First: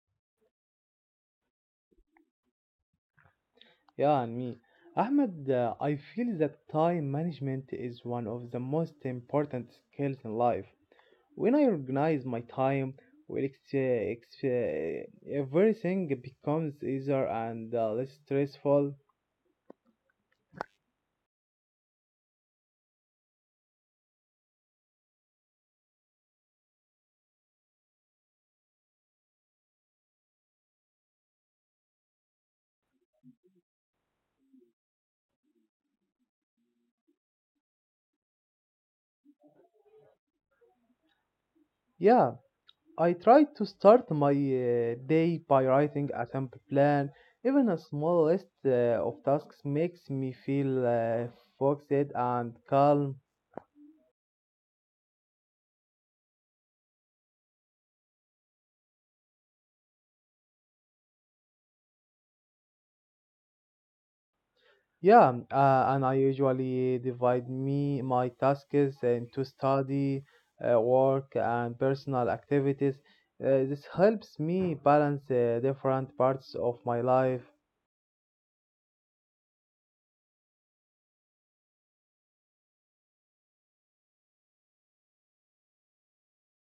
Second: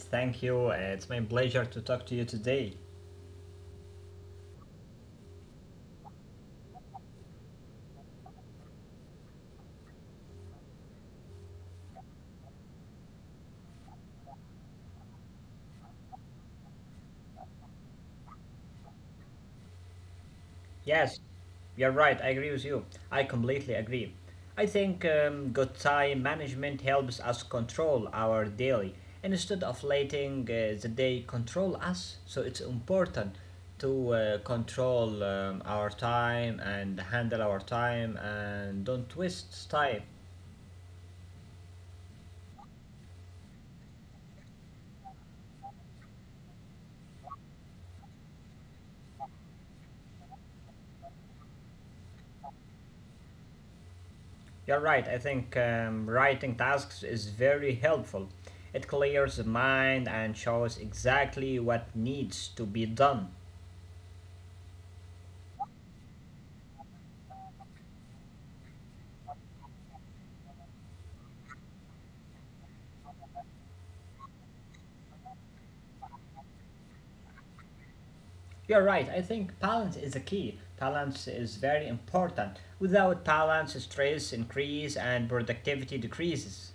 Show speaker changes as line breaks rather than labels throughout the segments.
thank you. It's my pleasure to talk to you today.
Yeah, and me. Ahmed, I feel that time management is one of the most important skills in life. When I organize my time, well, everything becomes easier and less stressful.
Yes, you're right, I agree with you. I completely agree. I think good time management helps us control our daily instead of letting the day control us. So it's important to control our time and handle our time and don't waste time.
Yeah, I try to start my day by writing a simple plan. Even a small list of tasks makes me feel focused and calm.
You're right. I think writing tasks is very helpful. It clears the mind and shows exactly what needs to be done.
Yeah, and I usually divide me my tasks into study, work, and personal activities. This helps me balance different parts of my life.
You're right. I think balance is the key. Balance is very important. Without balance, stress increases and productivity decreases.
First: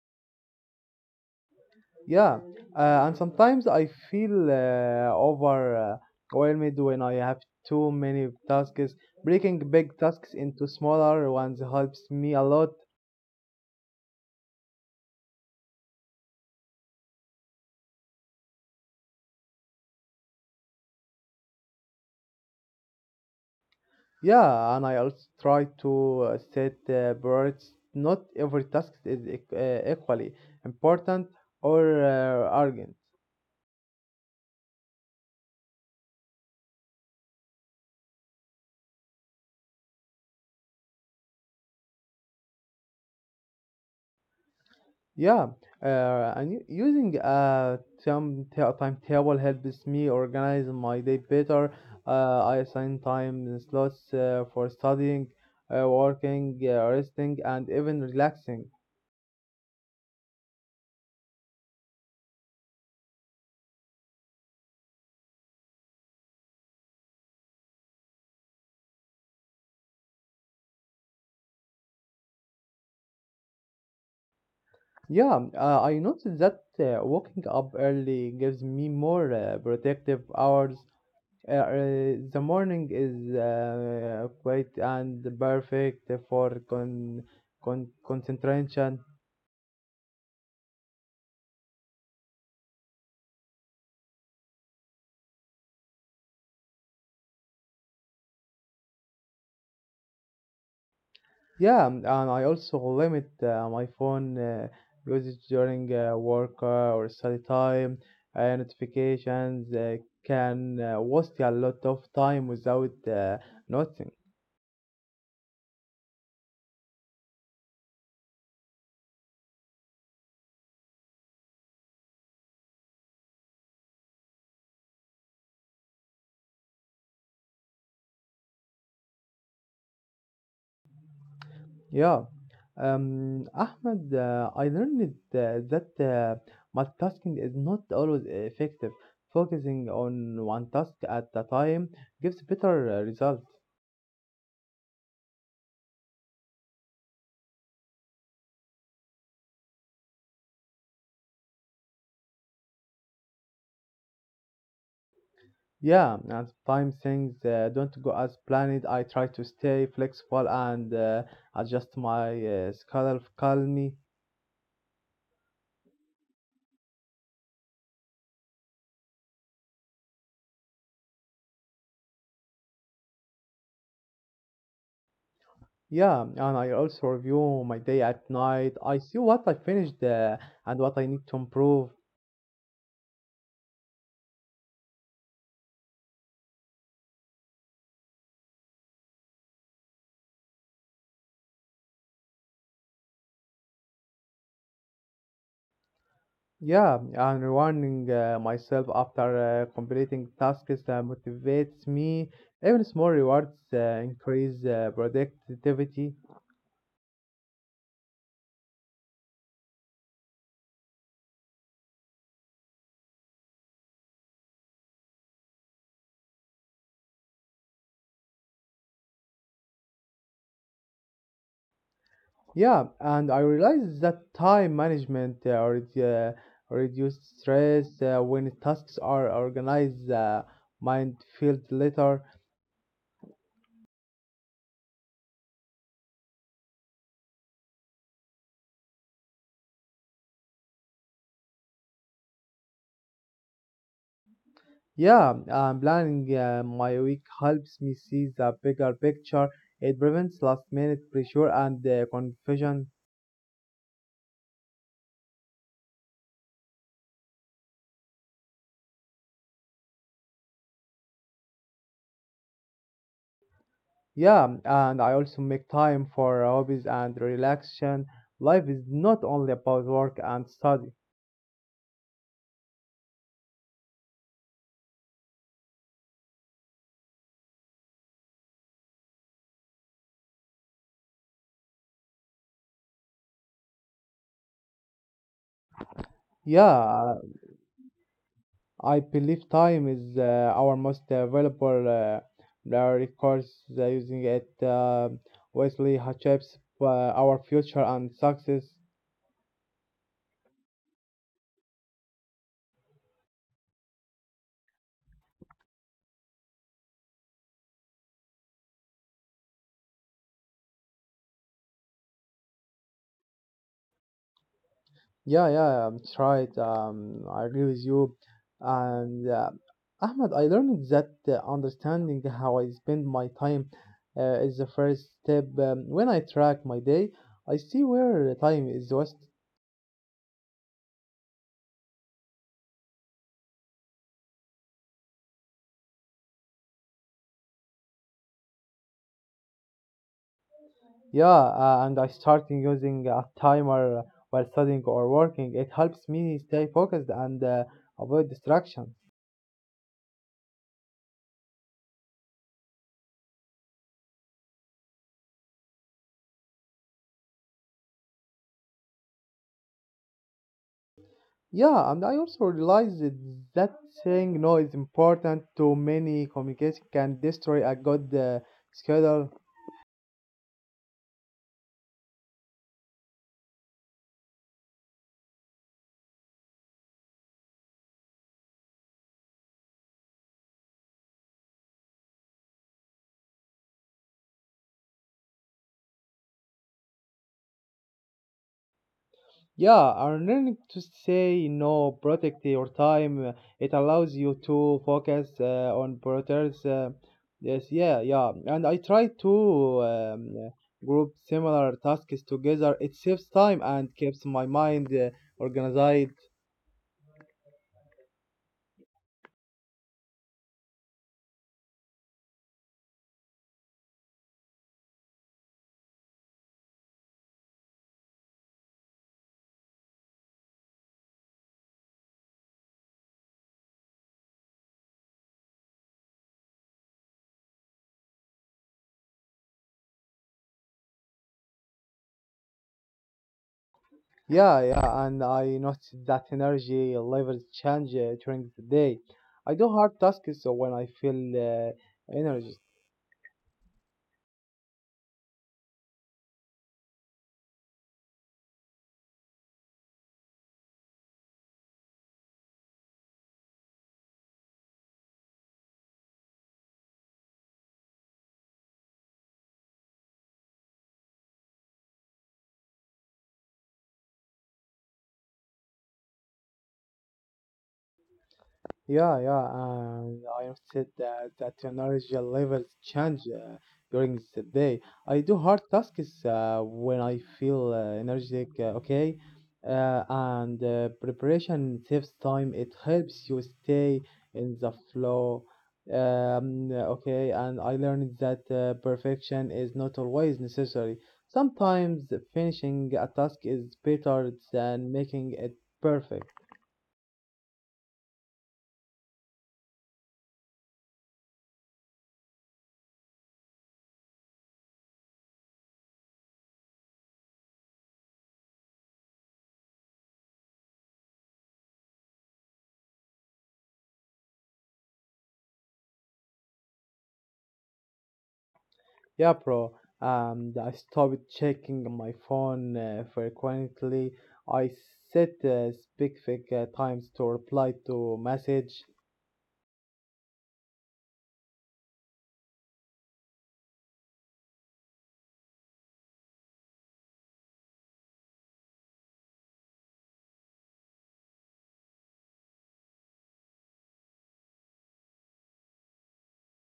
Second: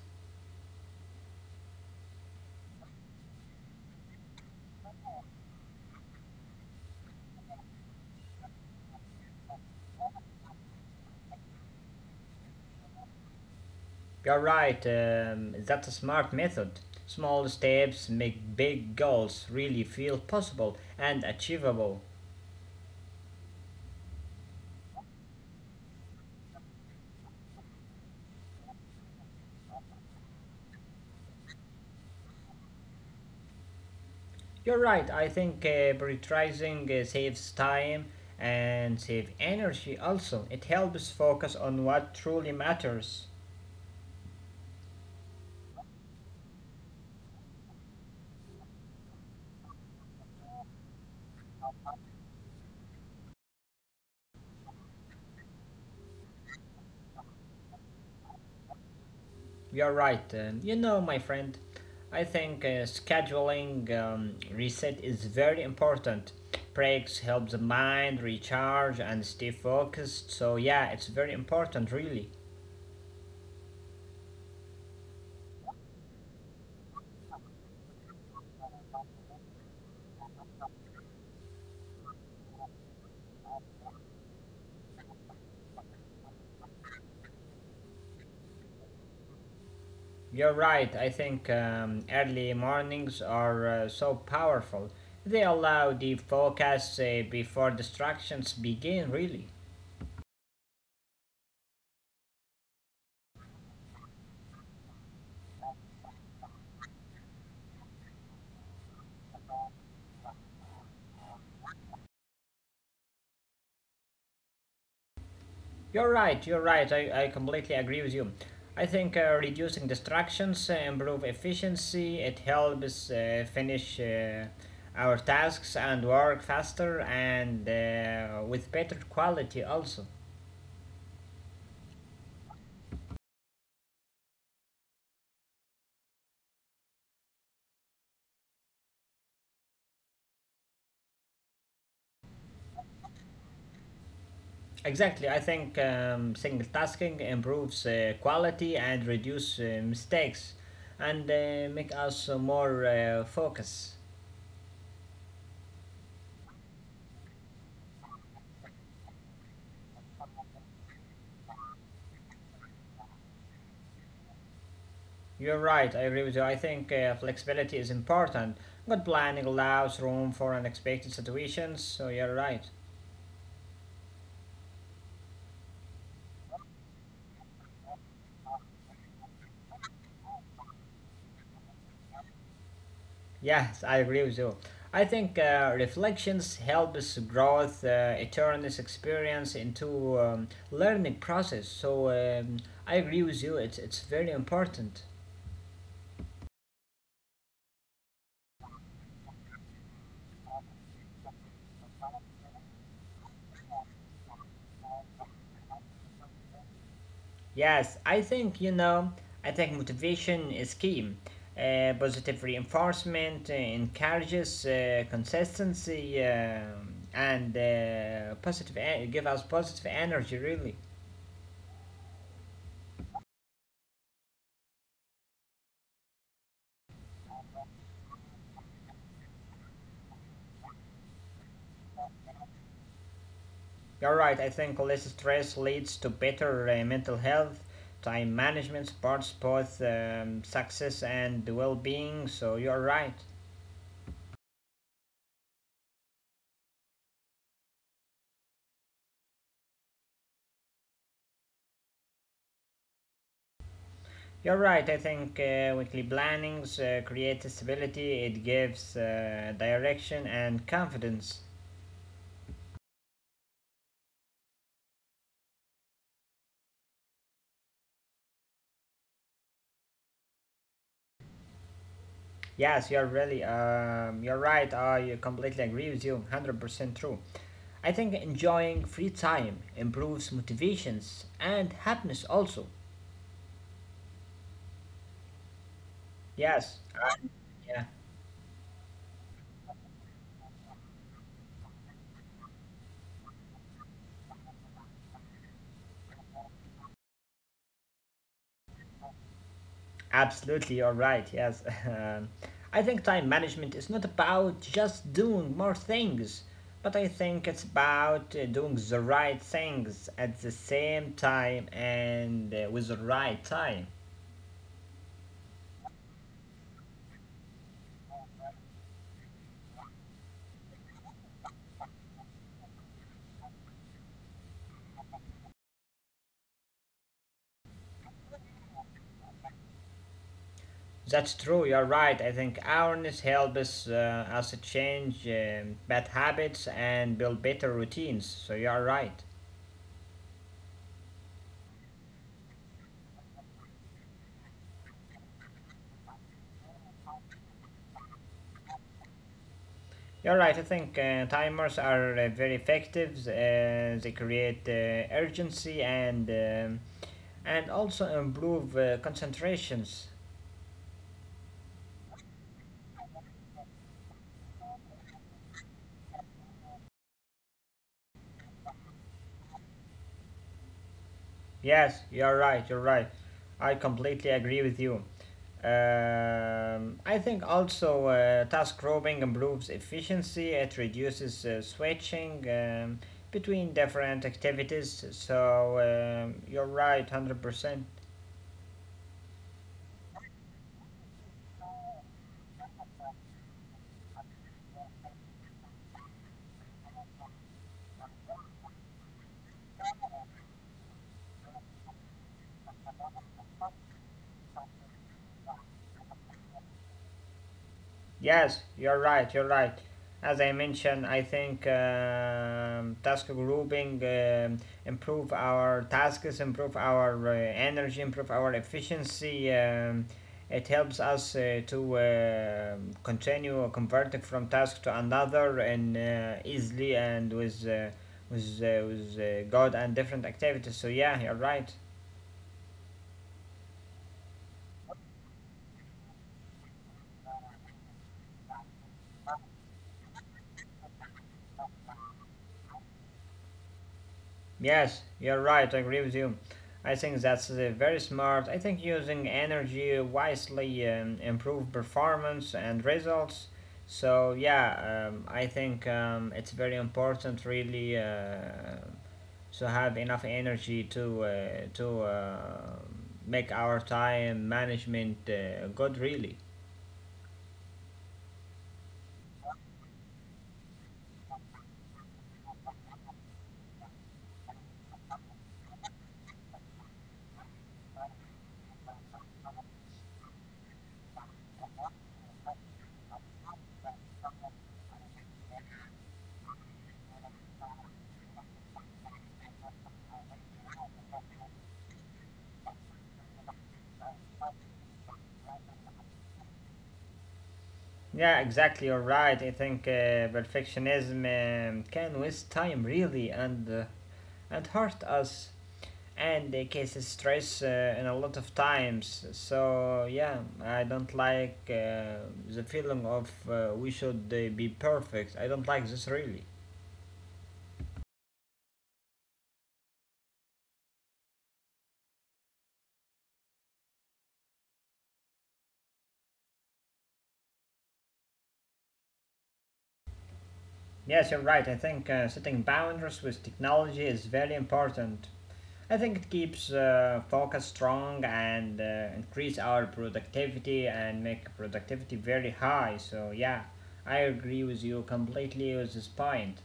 Yeah, and sometimes I feel overwhelmed when I have too many tasks. Breaking big tasks into smaller ones helps me a lot.
You're right. That's a smart method. Small steps make big goals really feel possible and achievable.
Yeah, and I also try to set priorities. Not every task is equally important or urgent.
You're right. I think prioritizing saves time and save energy also. It helps focus on what truly matters.
Yeah, using a timetable helps me organize my day better. I assign time slots for studying, working, resting, and even relaxing.
You're right. You know, my friend, I think scheduling reset is very important. Breaks help the mind recharge and stay focused. So yeah, it's very important really.
Yeah, I noticed that waking up early gives me more protective hours. The morning is quiet and perfect for concentration.
You're right. I think early mornings are so powerful. They allow the focus before distractions begin, really.
Yeah, and I also limit my phone usage during work or study time. Notifications can waste a lot of time without noticing.
You're right. You're right. I completely agree with you. I think reducing distractions improve efficiency. It helps finish our tasks and work faster and with better quality also.
Yeah. Ahmed, I learned that multitasking is not always effective. Focusing on one task at a time gives better results.
Exactly, I think single tasking improves quality and reduce mistakes and make us more focus.
Yeah, and sometimes things don't go as planned. I try to stay flexible and adjust my schedule calmly.
You're right, I agree with you. I think flexibility is important. Good planning allows room for unexpected situations, so you're right.
Yeah, and I also review my day at night. I see what I finished and what I need to improve.
Yes, I agree with you. I think reflections helps growth, eternus experience into learning process. So I agree with you. It's very important.
Yeah, I'm rewarding myself after completing tasks that motivates me. Even small rewards increase productivity.
Yes, I think, you know, I think motivation is key. Positive reinforcement encourages consistency and give us positive energy really.
Yeah, and I realize that time management, reduce stress when tasks are organized. Mind feels later.
You're right, I think less stress leads to better mental health, time management, supports both success and well-being, so you're right.
Yeah, planning my week helps me see the bigger picture. It prevents last minute pressure and confusion.
You're right. I think weekly plannings creates stability. It gives direction and confidence.
Yeah, and I also make time for hobbies and relaxation. Life is not only about work and study.
Yes, you're really you're right. I completely agree with you. 100% true. I think enjoying free time improves motivations and happiness also. Yes.
Yeah,
Yeah.
I believe time is our most valuable resource. Using it wisely shapes our future and success.
Absolutely, you're right. Yes. I think time management is not about just doing more things, but I think it's about doing the right things at the same time and with the right time.
Yeah, yeah, it's right. I agree with you. And Ahmed, I learned that understanding how I spend my time is the first step. When I track my day, I see where time is wasted.
That's true, you're right. I think awareness helps us change bad habits and build better routines. So you're right.
Yeah, and I starting using a timer while studying or working. It helps me stay focused and avoid distractions.
You're right. I think timers are very effective. They create urgency and and also improve concentrations.
Yeah, and I also realized that saying no is important. Too many communication can destroy a good schedule.
Yes, you're right. You're right. I completely agree with you. I think also task grouping improves efficiency. It reduces switching between different activities. So you're right, 100%.
Yeah, and learning to say no, protect your time. It allows you to focus on priorities. Yes, yeah, yeah. And I try to group similar tasks together. It saves time and keeps my mind organized.
Yes, you're right, you're right. As I mentioned, I think task grouping improve our tasks, improve our energy, improve our efficiency. It helps us to continue converting from task to another and easily and with God and different activities. So yeah, you're right.
Yeah, yeah, and I noticed that energy levels change during the day. I do hard tasks when I feel energized.
Yes, you're right, I agree with you. I think that's very smart. I think using energy wisely improve performance and results. So I think it's very important really to have enough energy to make our time management good really.
Yeah, yeah, and I have said that energy levels change during the day. I do hard tasks when I feel energetic, okay? And preparation saves time. It helps you stay in the flow. Okay, and I learned that perfection is not always necessary. Sometimes finishing a task is better than making it perfect.
Yeah, exactly. You're right. I think perfectionism can waste time really and and hurt us. And they cause stress in a lot of times. So yeah, I don't like the feeling of we should be perfect. I don't like this really.
Yeah, bro. I stopped checking my phone frequently. I set specific times to reply to message.
Yes, you're right. I think setting boundaries with technology is very important. I think it keeps focus strong and increase our productivity and make productivity very high. So yeah, I agree with you completely with this point.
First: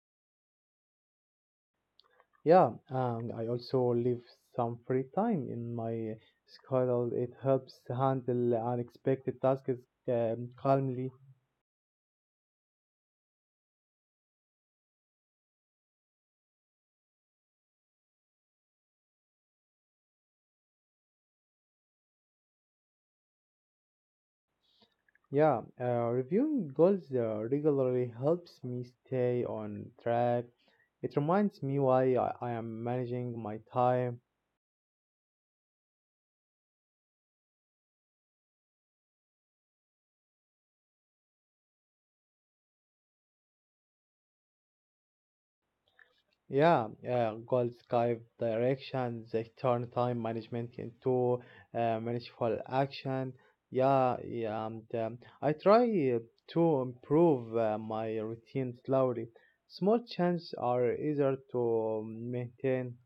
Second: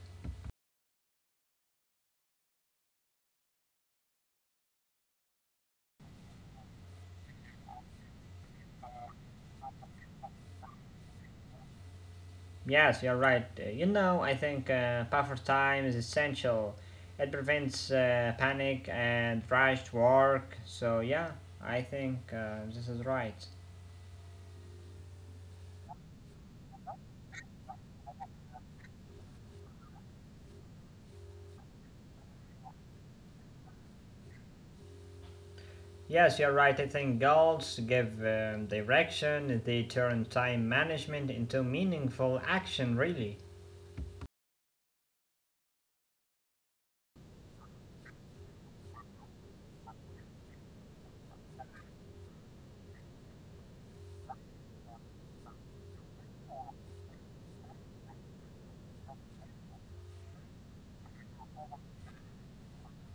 Yeah, and I also leave some free time in my schedule. It helps handle unexpected tasks calmly.
Yes, you're right. You know, I think buffer time is essential. It prevents panic and rushed work. So yeah, I think this is right.
Yeah, reviewing goals regularly helps me stay on track. It reminds me why I am managing my time.
Yes, you're right. I think goals give direction. They turn time management into meaningful action. Really.
Yeah, yeah, goal sky direction, they turn time management into manageful action. Yeah, yeah, and I try uh, to improve my routine slowly. Small changes are easier to maintain.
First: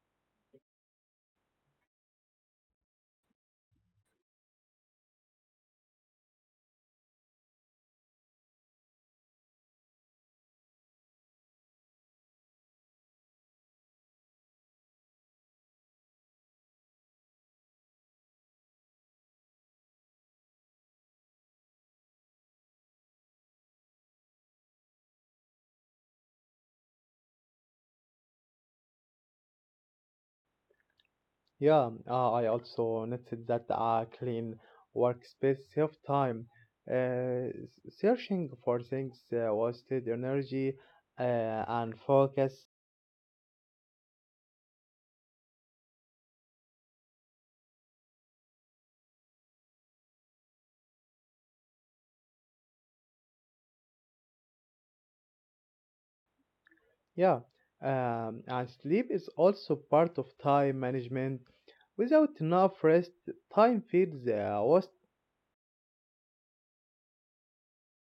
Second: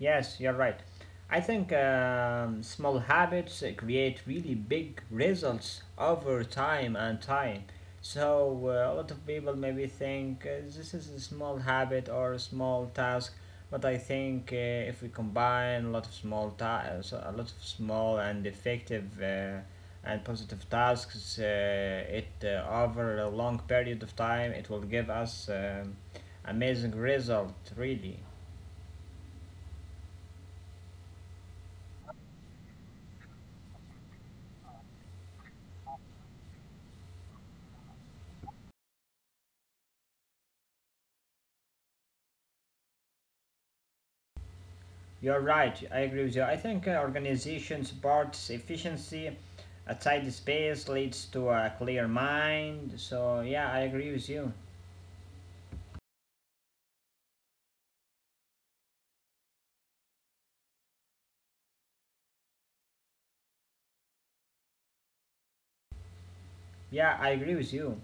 Yes, you're right. I think small habits create really big results over time and time. So a lot of people maybe think this is a small habit or a small task, but I think if we combine a lot of small and effective and positive tasks, it over a long period of time, it will give us amazing result really.
Yeah, I also noticed that a clean workspace save time. Searching for things wasted energy uh, and focus.
You're right. I agree with you. I think organization supports efficiency. A tidy space leads to a clear mind. So yeah, I agree with you.
Yeah, and sleep is also part of time management. Without enough rest, time feels was.
Yeah, I agree with you.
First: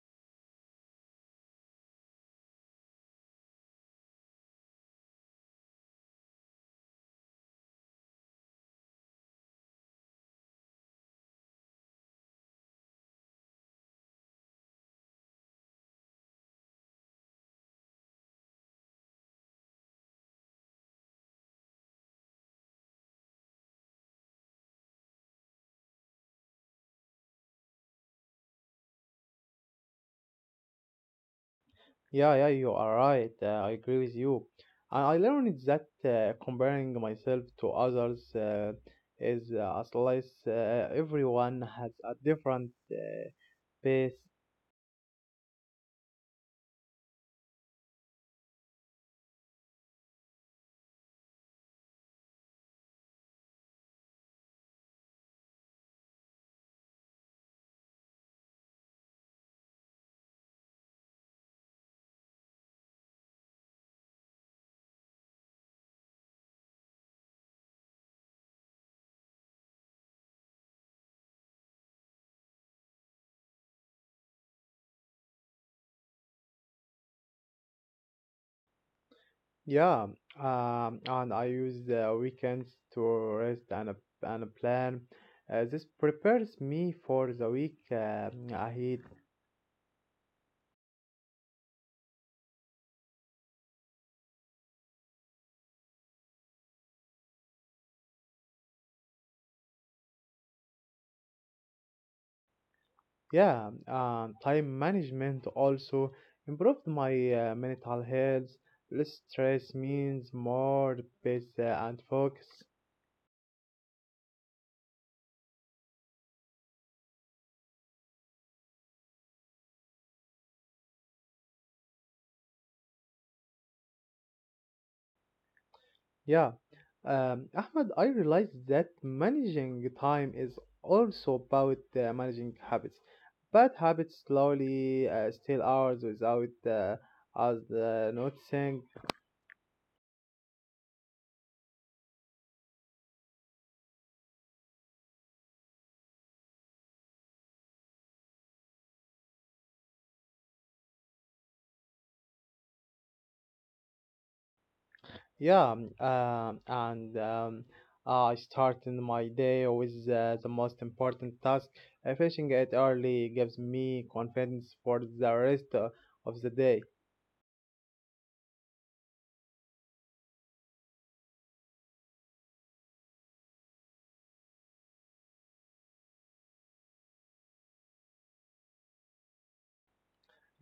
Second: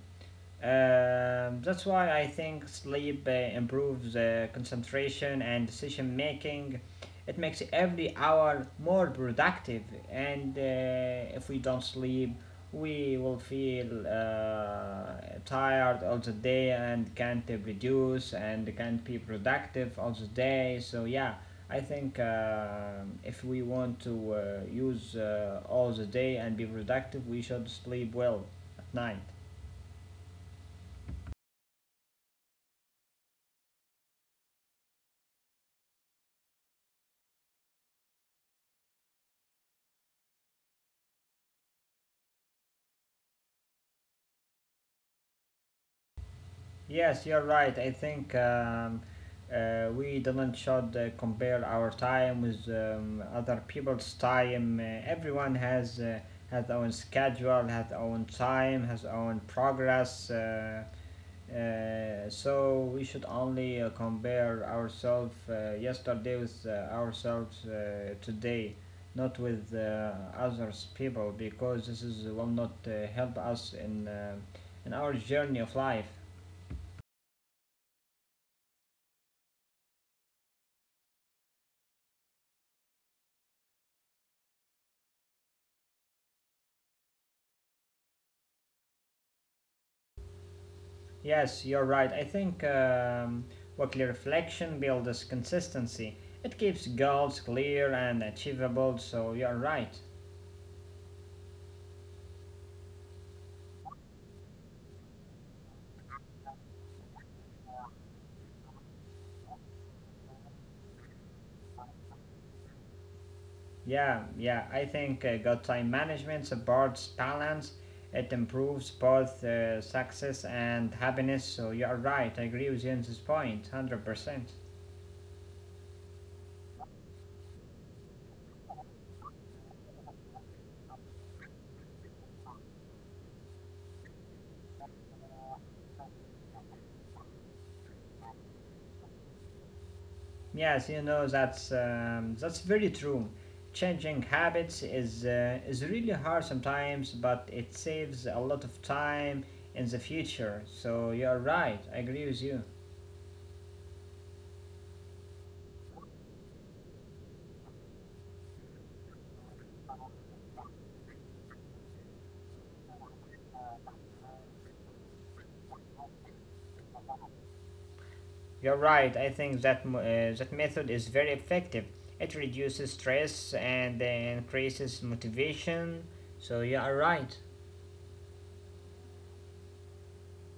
That's why I think sleep improves concentration and decision making. It makes every hour more productive, and if we don't sleep, we will feel tired all the day and can't produce and can't be productive all the day. So, yeah, I think if we want to use all the day and be productive, we should sleep well. Nine.
Yeah, yeah, you are right. I agree with you. And I learned that comparing myself to others is as less. Everyone has a different pace.
Yes, you're right. I think we didn't should compare our time with other people's time. Everyone has own schedule, has own time, has own progress. So we should only compare ourselves yesterday with ourselves today, not with others people, because this is will not help us in our journey of life.
Yeah, and I use the weekends to rest and a plan. This prepares me for the week ahead.
Yes, you're right. I think weekly reflection builds consistency. It keeps goals clear and achievable, so you're right.
Yeah, time management also improved my mental health. Less stress means more peace and focus.
Yeah, yeah, I think good time management supports balance. It improves both success and happiness, so you're right. I agree with you on this point, 100%.
Yeah, Ahmed, I realized that managing time is also about managing habits. Bad habits slowly steal hours without us noticing.
Yes, you know that's very true. Changing habits is really hard sometimes, but it saves a lot of time in the future. So you're right. I agree with you.
Yeah, and I start in my day with the most important task. Finishing it early gives me confidence for the rest of the day.
You're right. I think that that method is very effective. It reduces stress and increases motivation. So you are right.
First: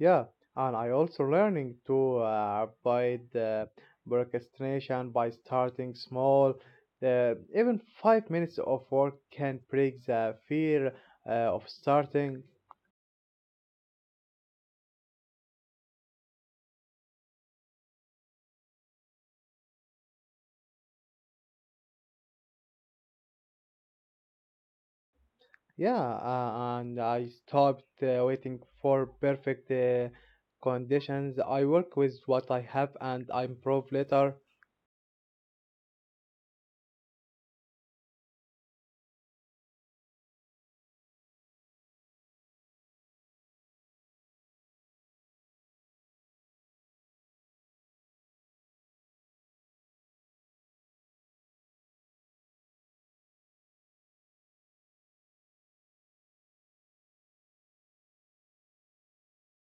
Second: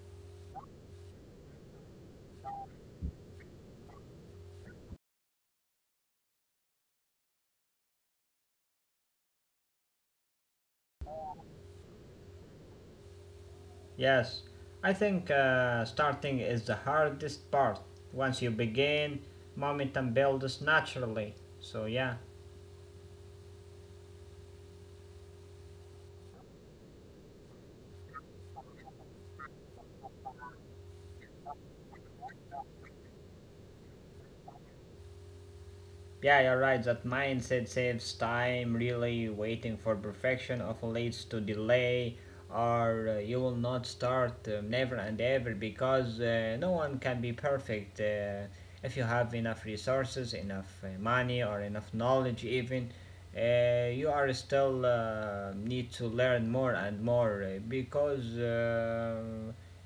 Yeah, and I also learning to avoid procrastination by starting small. Even 5 minutes of work can break the fear of starting.
Yes, I think starting is the hardest part. Once you begin, momentum builds naturally. So yeah.
Yeah, and I stopped waiting for perfect conditions. I work with what I have and I improve later.
Yeah, you're right. That mindset saves time. Really, waiting for perfection often leads to delay, or you will not start never and ever because no one can be perfect. If you have enough resources, enough money, or enough knowledge, even you are still need to learn more and more because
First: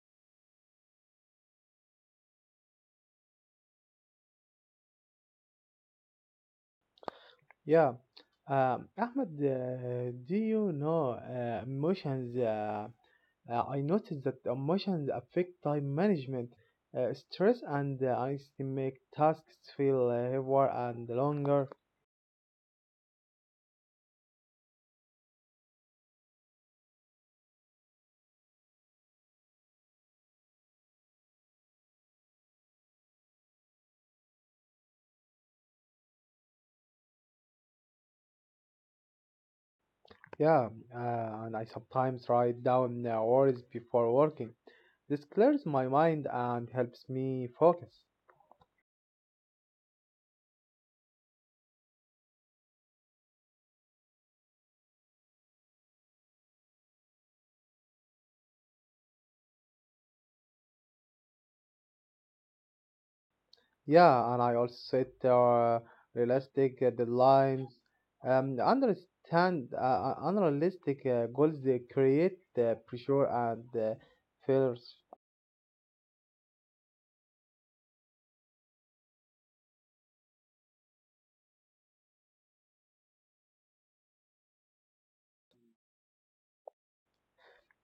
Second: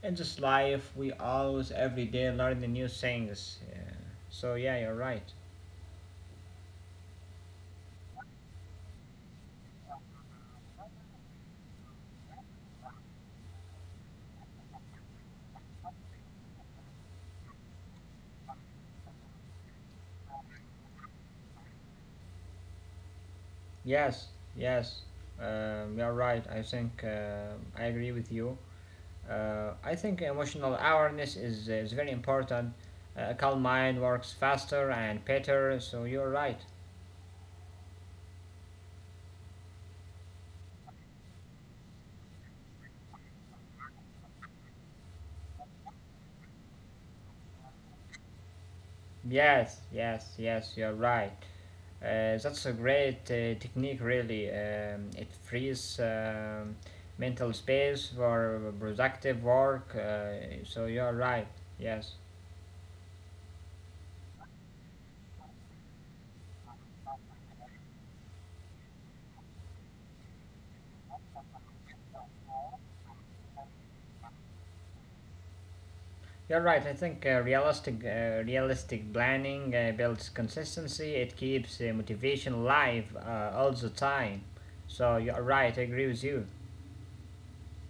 in this life we always every day learn new things. So yeah, you're right.
Yeah. Ahmed, do you know emotions? I noticed that emotions affect time management. Stress and anxiety make tasks feel heavier and longer.
Yes, yes, you're right. I think I agree with you. I think emotional awareness is very important. A calm mind works faster and better, so you're right.
Yeah, and I sometimes write down the words before working. This clears my mind and helps me focus.
Yes, yes, yes, you're right. That's a great technique, really. It frees mental space for productive work, so you're right. Yes.
Yeah, and I also set realistic deadlines. Understand Unrealistic goals they create pressure and fears.
You're right. I think realistic planning builds consistency. It keeps motivation alive all the time. So you're right. I agree with you.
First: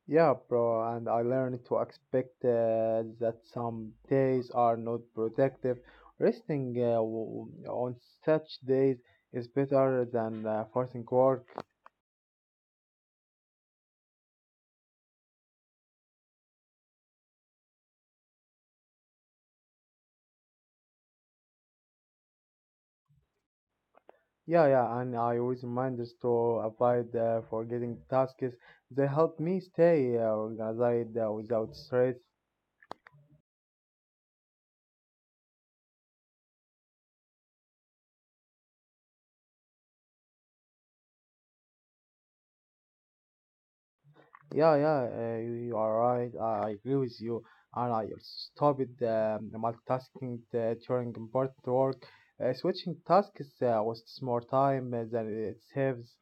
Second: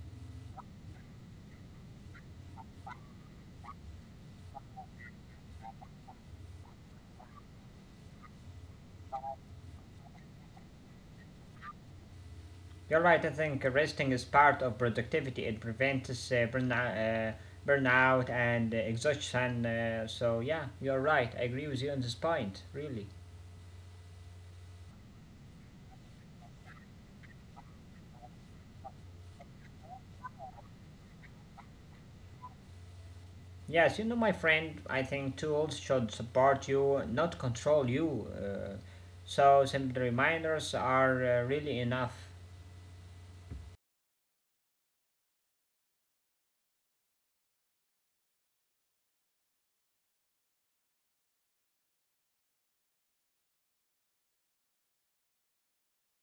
Yeah, bro, and I learned to expect that some days are not productive. Resting on such days is better than forcing work.
You're right. I think resting is part of productivity. It prevents burnout and exhaustion. So yeah, you're right. I agree with you on this point. Really.
Yeah, yeah, and I use reminders to avoid forgetting tasks. They help me stay organized without stress.
Yes, you know, my friend. I think tools should support you, not control you. So simple reminders are really enough.
Yeah, yeah, you are right. I agree with you. And I stopped multitasking during important work. Switching tasks wastes more time than it saves.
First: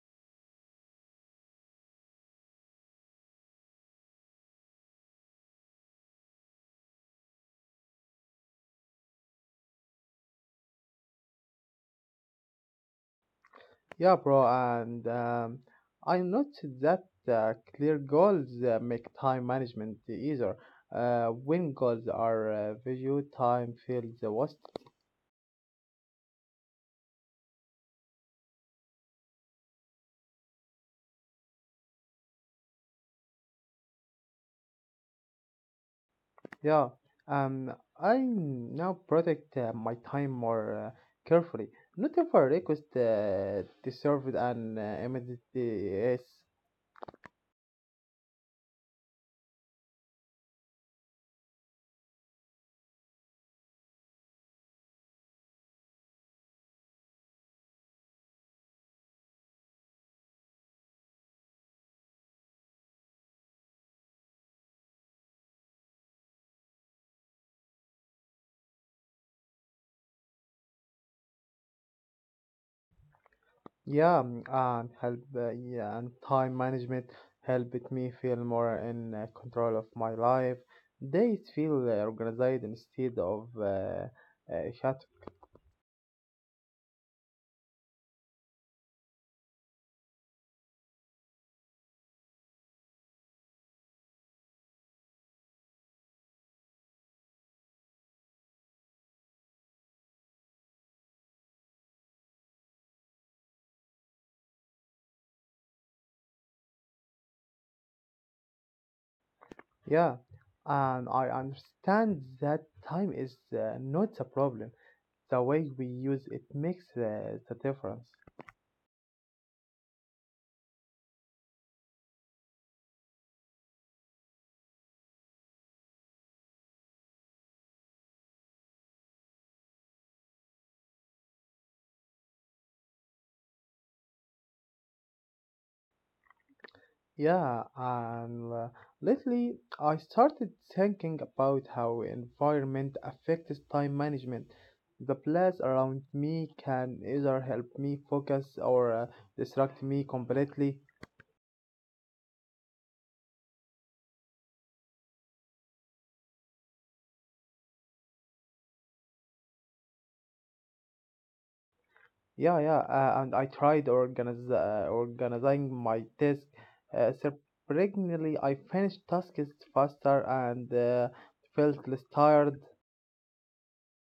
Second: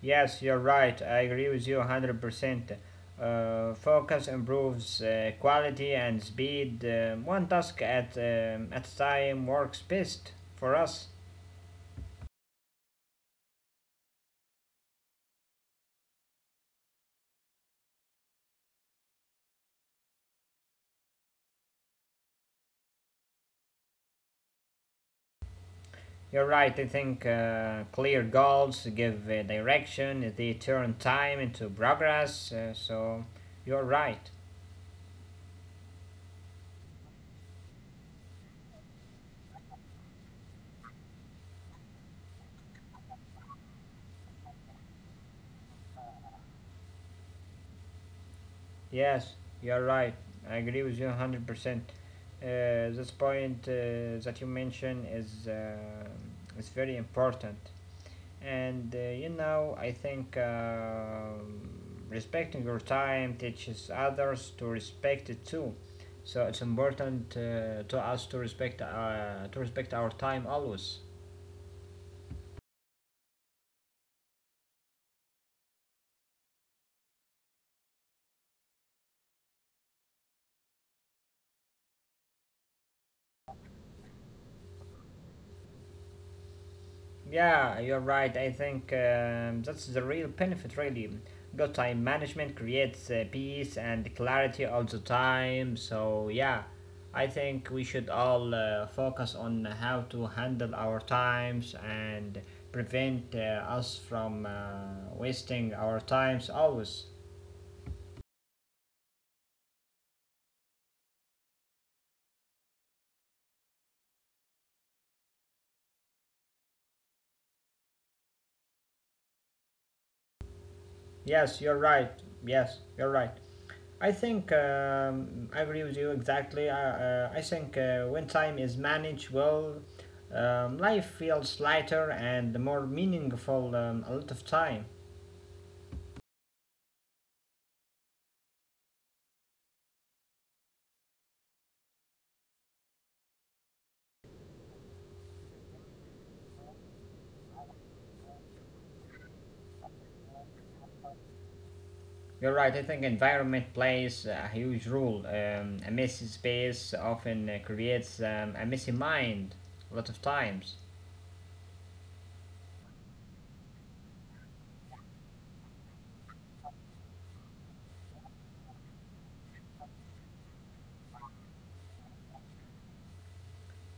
Yes, you're right. I agree with you 100%. Focus improves quality and speed. One task at a time works best for us.
Yeah, bro. And I noticed that clear goals make time management easier. When goals are visual, time feels wasted.
You're right. I think clear goals give direction, they turn time into progress. So you're right.
Yeah, um, I now protect my time more carefully. Not ever request deserved and immediate yes.
Yes, you're right. I agree with you 100%. This point that you mentioned is very important. And you know I think respecting your time teaches others to respect it too, so it's important to us to respect our time always.
Yeah, and help yeah, and time management helped me feel more in control of my life. Days feel organized instead of shattered.
Yeah, you're right. I think that's the real benefit, really. Good time management creates peace and clarity all the time. So, yeah, I think we should all focus on how to handle our times and prevent us from wasting our times always.
Yeah, and I understand that time is not a problem. The way we use it makes the difference.
Yes, you're right. Yes, you're right. I think I agree with you exactly. I think when time is managed well, life feels lighter and more meaningful a lot of time.
Yeah, and lately I started thinking about how environment affects time management. The place around me can either help me focus or distract me completely.
You're right. I think environment plays a huge role. A messy space often creates a messy mind a lot of times.
Yeah, yeah, and I tried organizing my task. Surprisingly, I finished tasks faster and felt less tired.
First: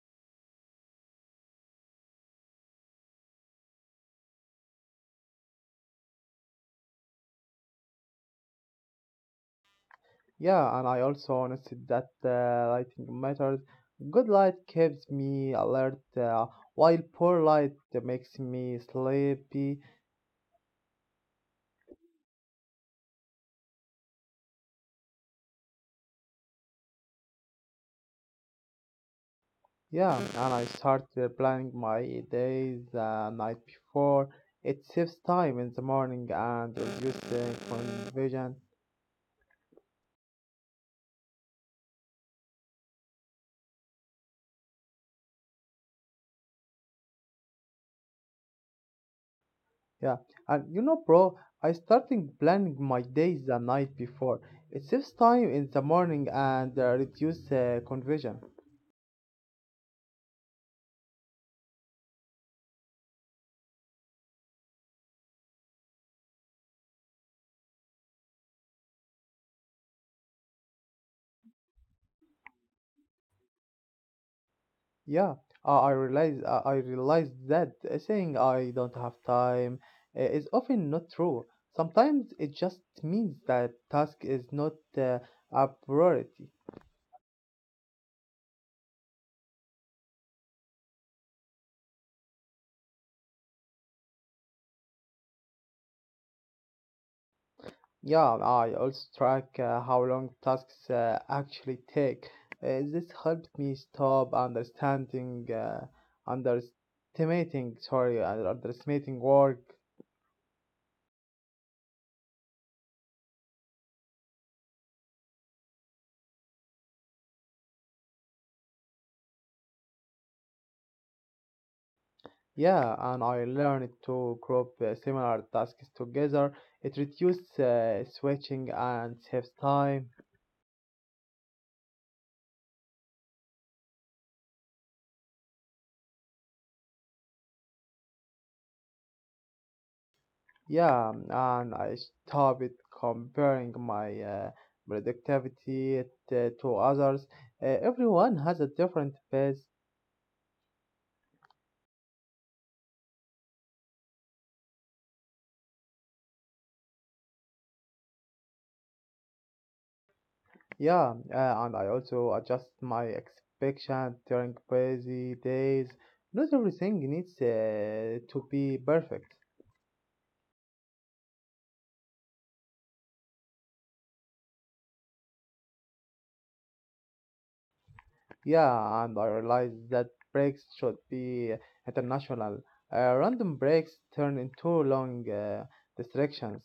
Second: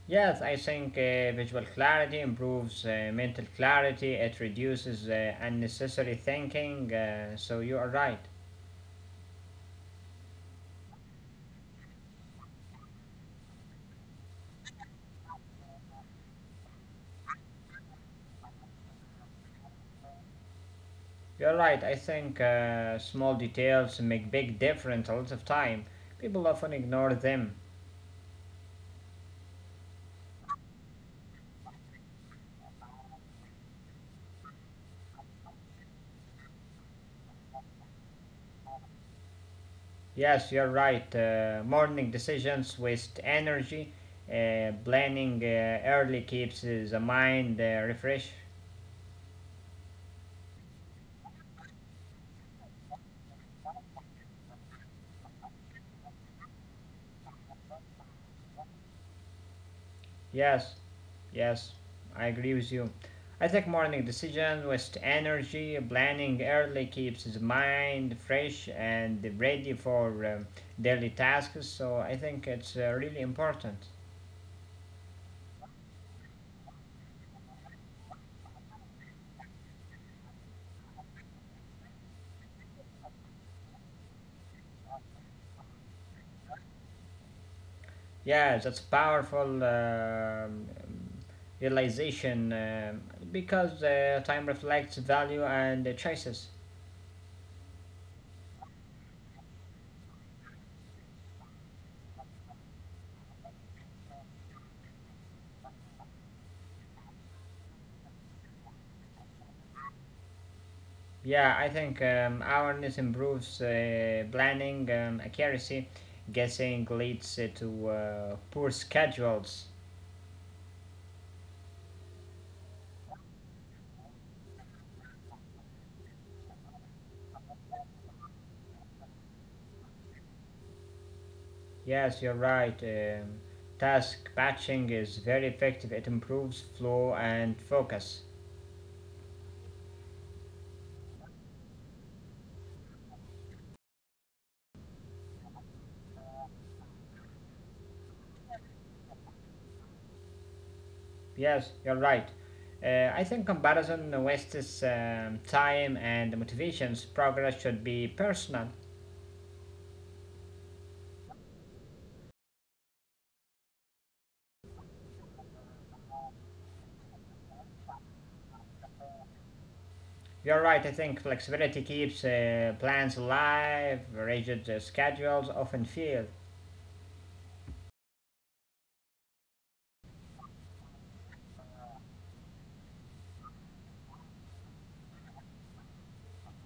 Yes, I think visual clarity improves mental clarity. It reduces unnecessary thinking, so you are right.
Yeah, and I also noticed that lighting matters. Good light keeps me alert, while poor light makes me sleepy.
You're right, I think small details make big difference a lot of time. People often ignore them.
Yeah, and I start planning my days the night before. It saves time in the morning and reduces confusion.
Yes, you're right. Morning decisions waste energy. Planning early keeps the mind refreshed.
Yeah, and you know, bro, I started planning my days the night before. It saves time in the morning and reduces confusion.
Yes. Yes, I agree with you. I think morning decisions waste energy. Planning early keeps the mind fresh and ready for daily tasks. So I think it's really important.
Yeah, I realized that saying I don't have time is often not true. Sometimes it just means that task is not a priority.
Yeah, that's powerful realization, because time reflects value and choices.
Yeah, I also track how long tasks actually take. This helped me stop underestimating, sorry, underestimating work.
Yeah, I think awareness improves planning accuracy. Guessing leads to poor schedules.
Yeah, and I learned to group similar tasks together. It reduces switching and saves time.
Yes, you're right. Task batching is very effective. It improves flow and focus.
Yeah, and I stopped comparing my productivity to others. Everyone has a different pace.
Yes, you're right. I think comparison wastes time and motivations. Progress should be personal.
Yeah, and I also adjust my expectation during busy days. Not everything needs to be perfect.
You're right. I think flexibility keeps plans alive. Rigid schedules often fail.
Yeah, and I realized that breaks should be international. Random breaks turn into long distractions.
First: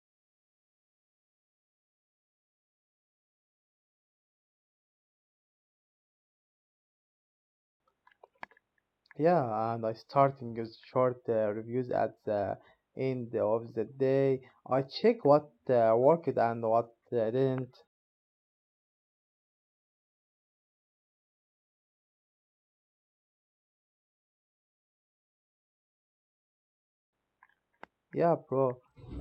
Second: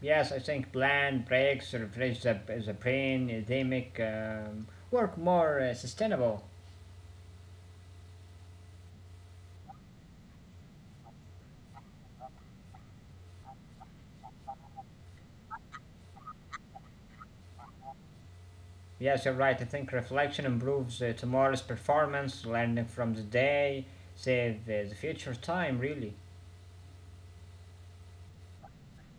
Yes, I think planned breaks refresh the brain. They make work more sustainable.
Yeah, and I starting with short reviews at the end of the day. I check what worked and what didn't.
Yes, you're right. I think reflection improves tomorrow's performance. Learning from the day save the future time, really.
Yeah, bro.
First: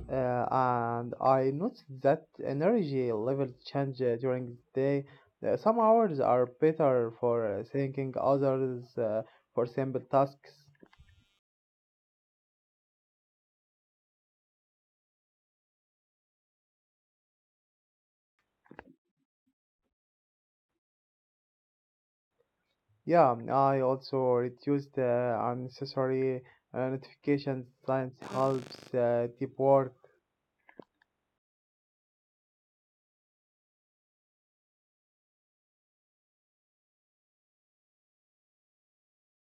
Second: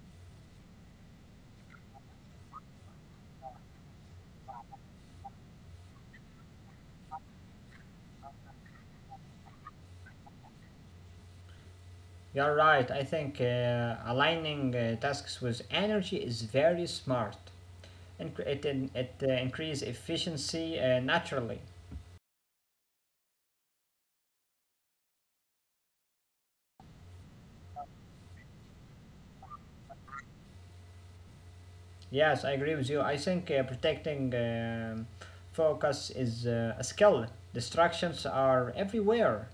And I noticed that energy levels change during the day. Some hours are better for thinking, others for simple tasks.
You're right. I think aligning tasks with energy is very smart, and it increases efficiency naturally.
Yeah, I also reduced unnecessary notifications. Science helps deep work.
Yes, I agree with you. I think protecting focus is a skill. Distractions are everywhere.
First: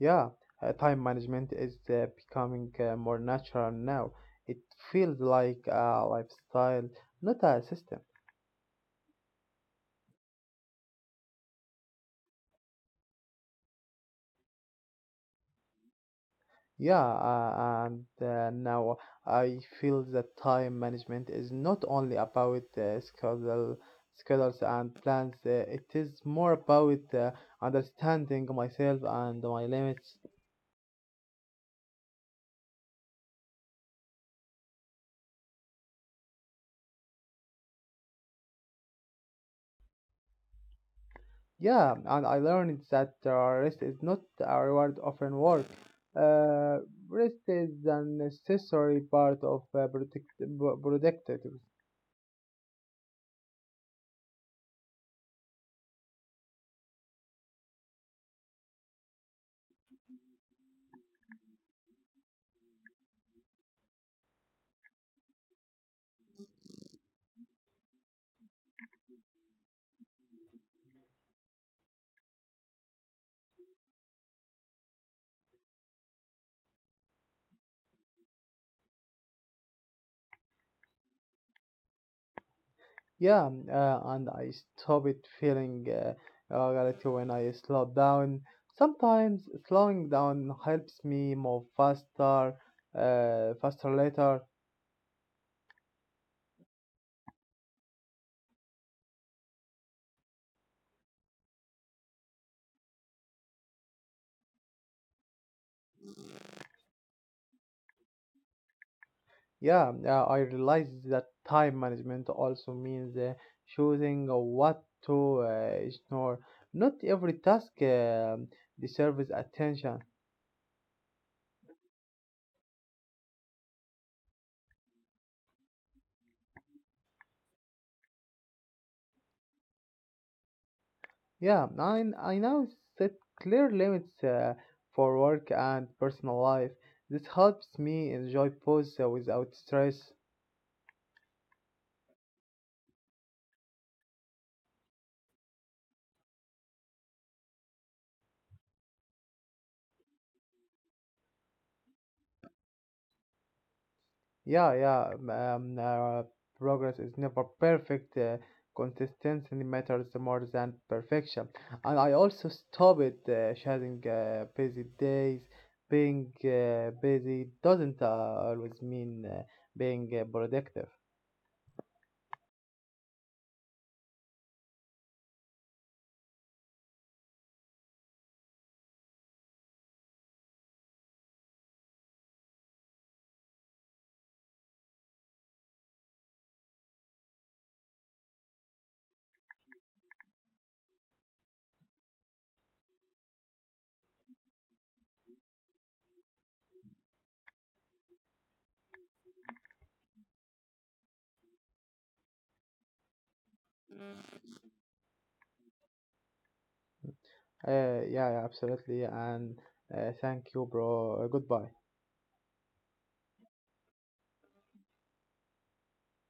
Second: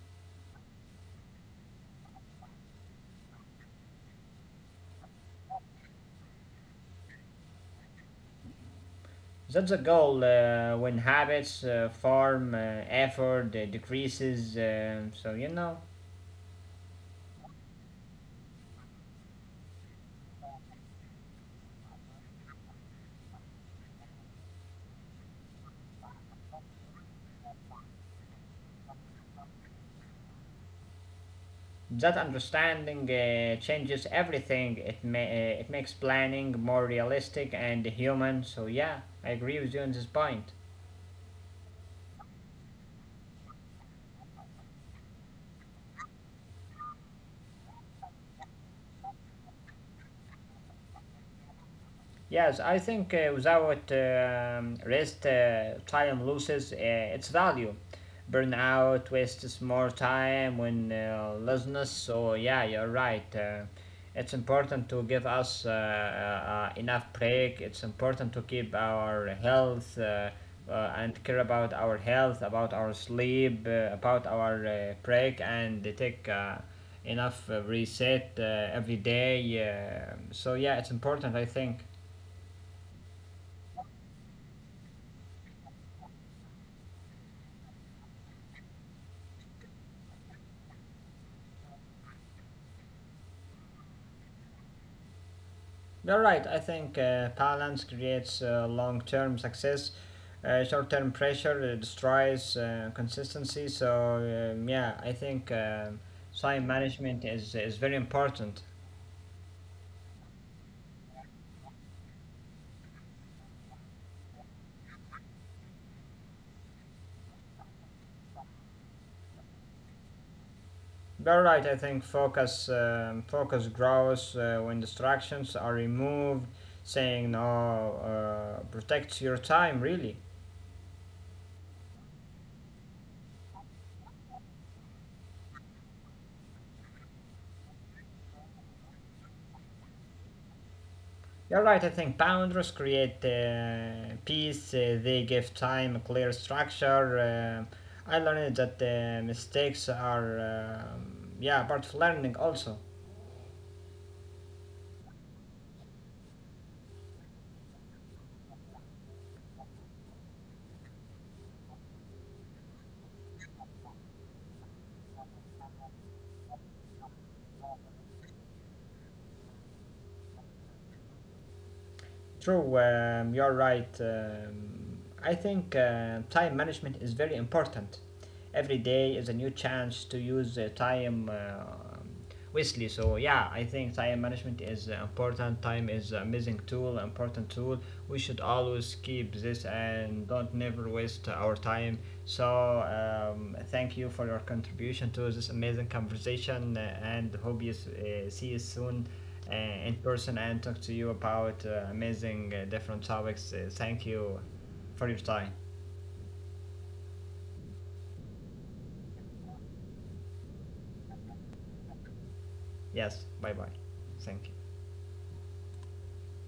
Yeah, time management is becoming more natural now. It feels like a lifestyle, not a system.
That's the goal. When habits form, effort decreases.
Yeah, and now I feel that time management is not only about schedules and plans. It is more about understanding myself and my limits.
That understanding changes everything. It makes planning more realistic and human. So yeah, I agree with you on this point.
Yeah, and I learned that rest is not a reward of an work. Uh, Rest is an necessary part of productive.
Yes, I think without rest, time loses its value. Burnout wastes more time when laziness. So yeah, you're right. It's important to give us enough break. It's important to keep our health and care about our health, about our sleep, about our break, and take enough reset every day, so yeah, it's important, I think.
Yeah, and I stop it feeling guilty when I slow down. Sometimes slowing down helps me move faster, faster later.
You're right. I think balance creates long term success. Short term pressure destroys consistency. So, yeah, I think time management is very important.
Yeah, I realize that time management also means choosing what to ignore. Not every task deserves attention.
You're right. I think focus grows when distractions are removed. Saying no protects your time, really.
Yeah, I now set clear limits for work and personal life. This helps me enjoy pause without stress.
You're right, I think boundaries create peace. They give time a clear structure. I learned that mistakes are, um yeah, part of learning also.
Yeah, yeah. Progress is never perfect. Consistency matters more than perfection. And I also stopped sharing busy days. Being busy doesn't always mean being productive.
True, you're right. I think time management is very important. Every day is a new chance to use time wisely. So yeah, I think time management is important. Time is an amazing tool, important tool. We should always keep this and don't never waste our time. So thank you for your contribution to this amazing conversation and hope you see you soon uh, in person and talk to you about amazing different topics. Thank you for your time.
Uh, yeah, yeah, absolutely. And thank you, bro. Goodbye.
Yes, bye bye. Thank you.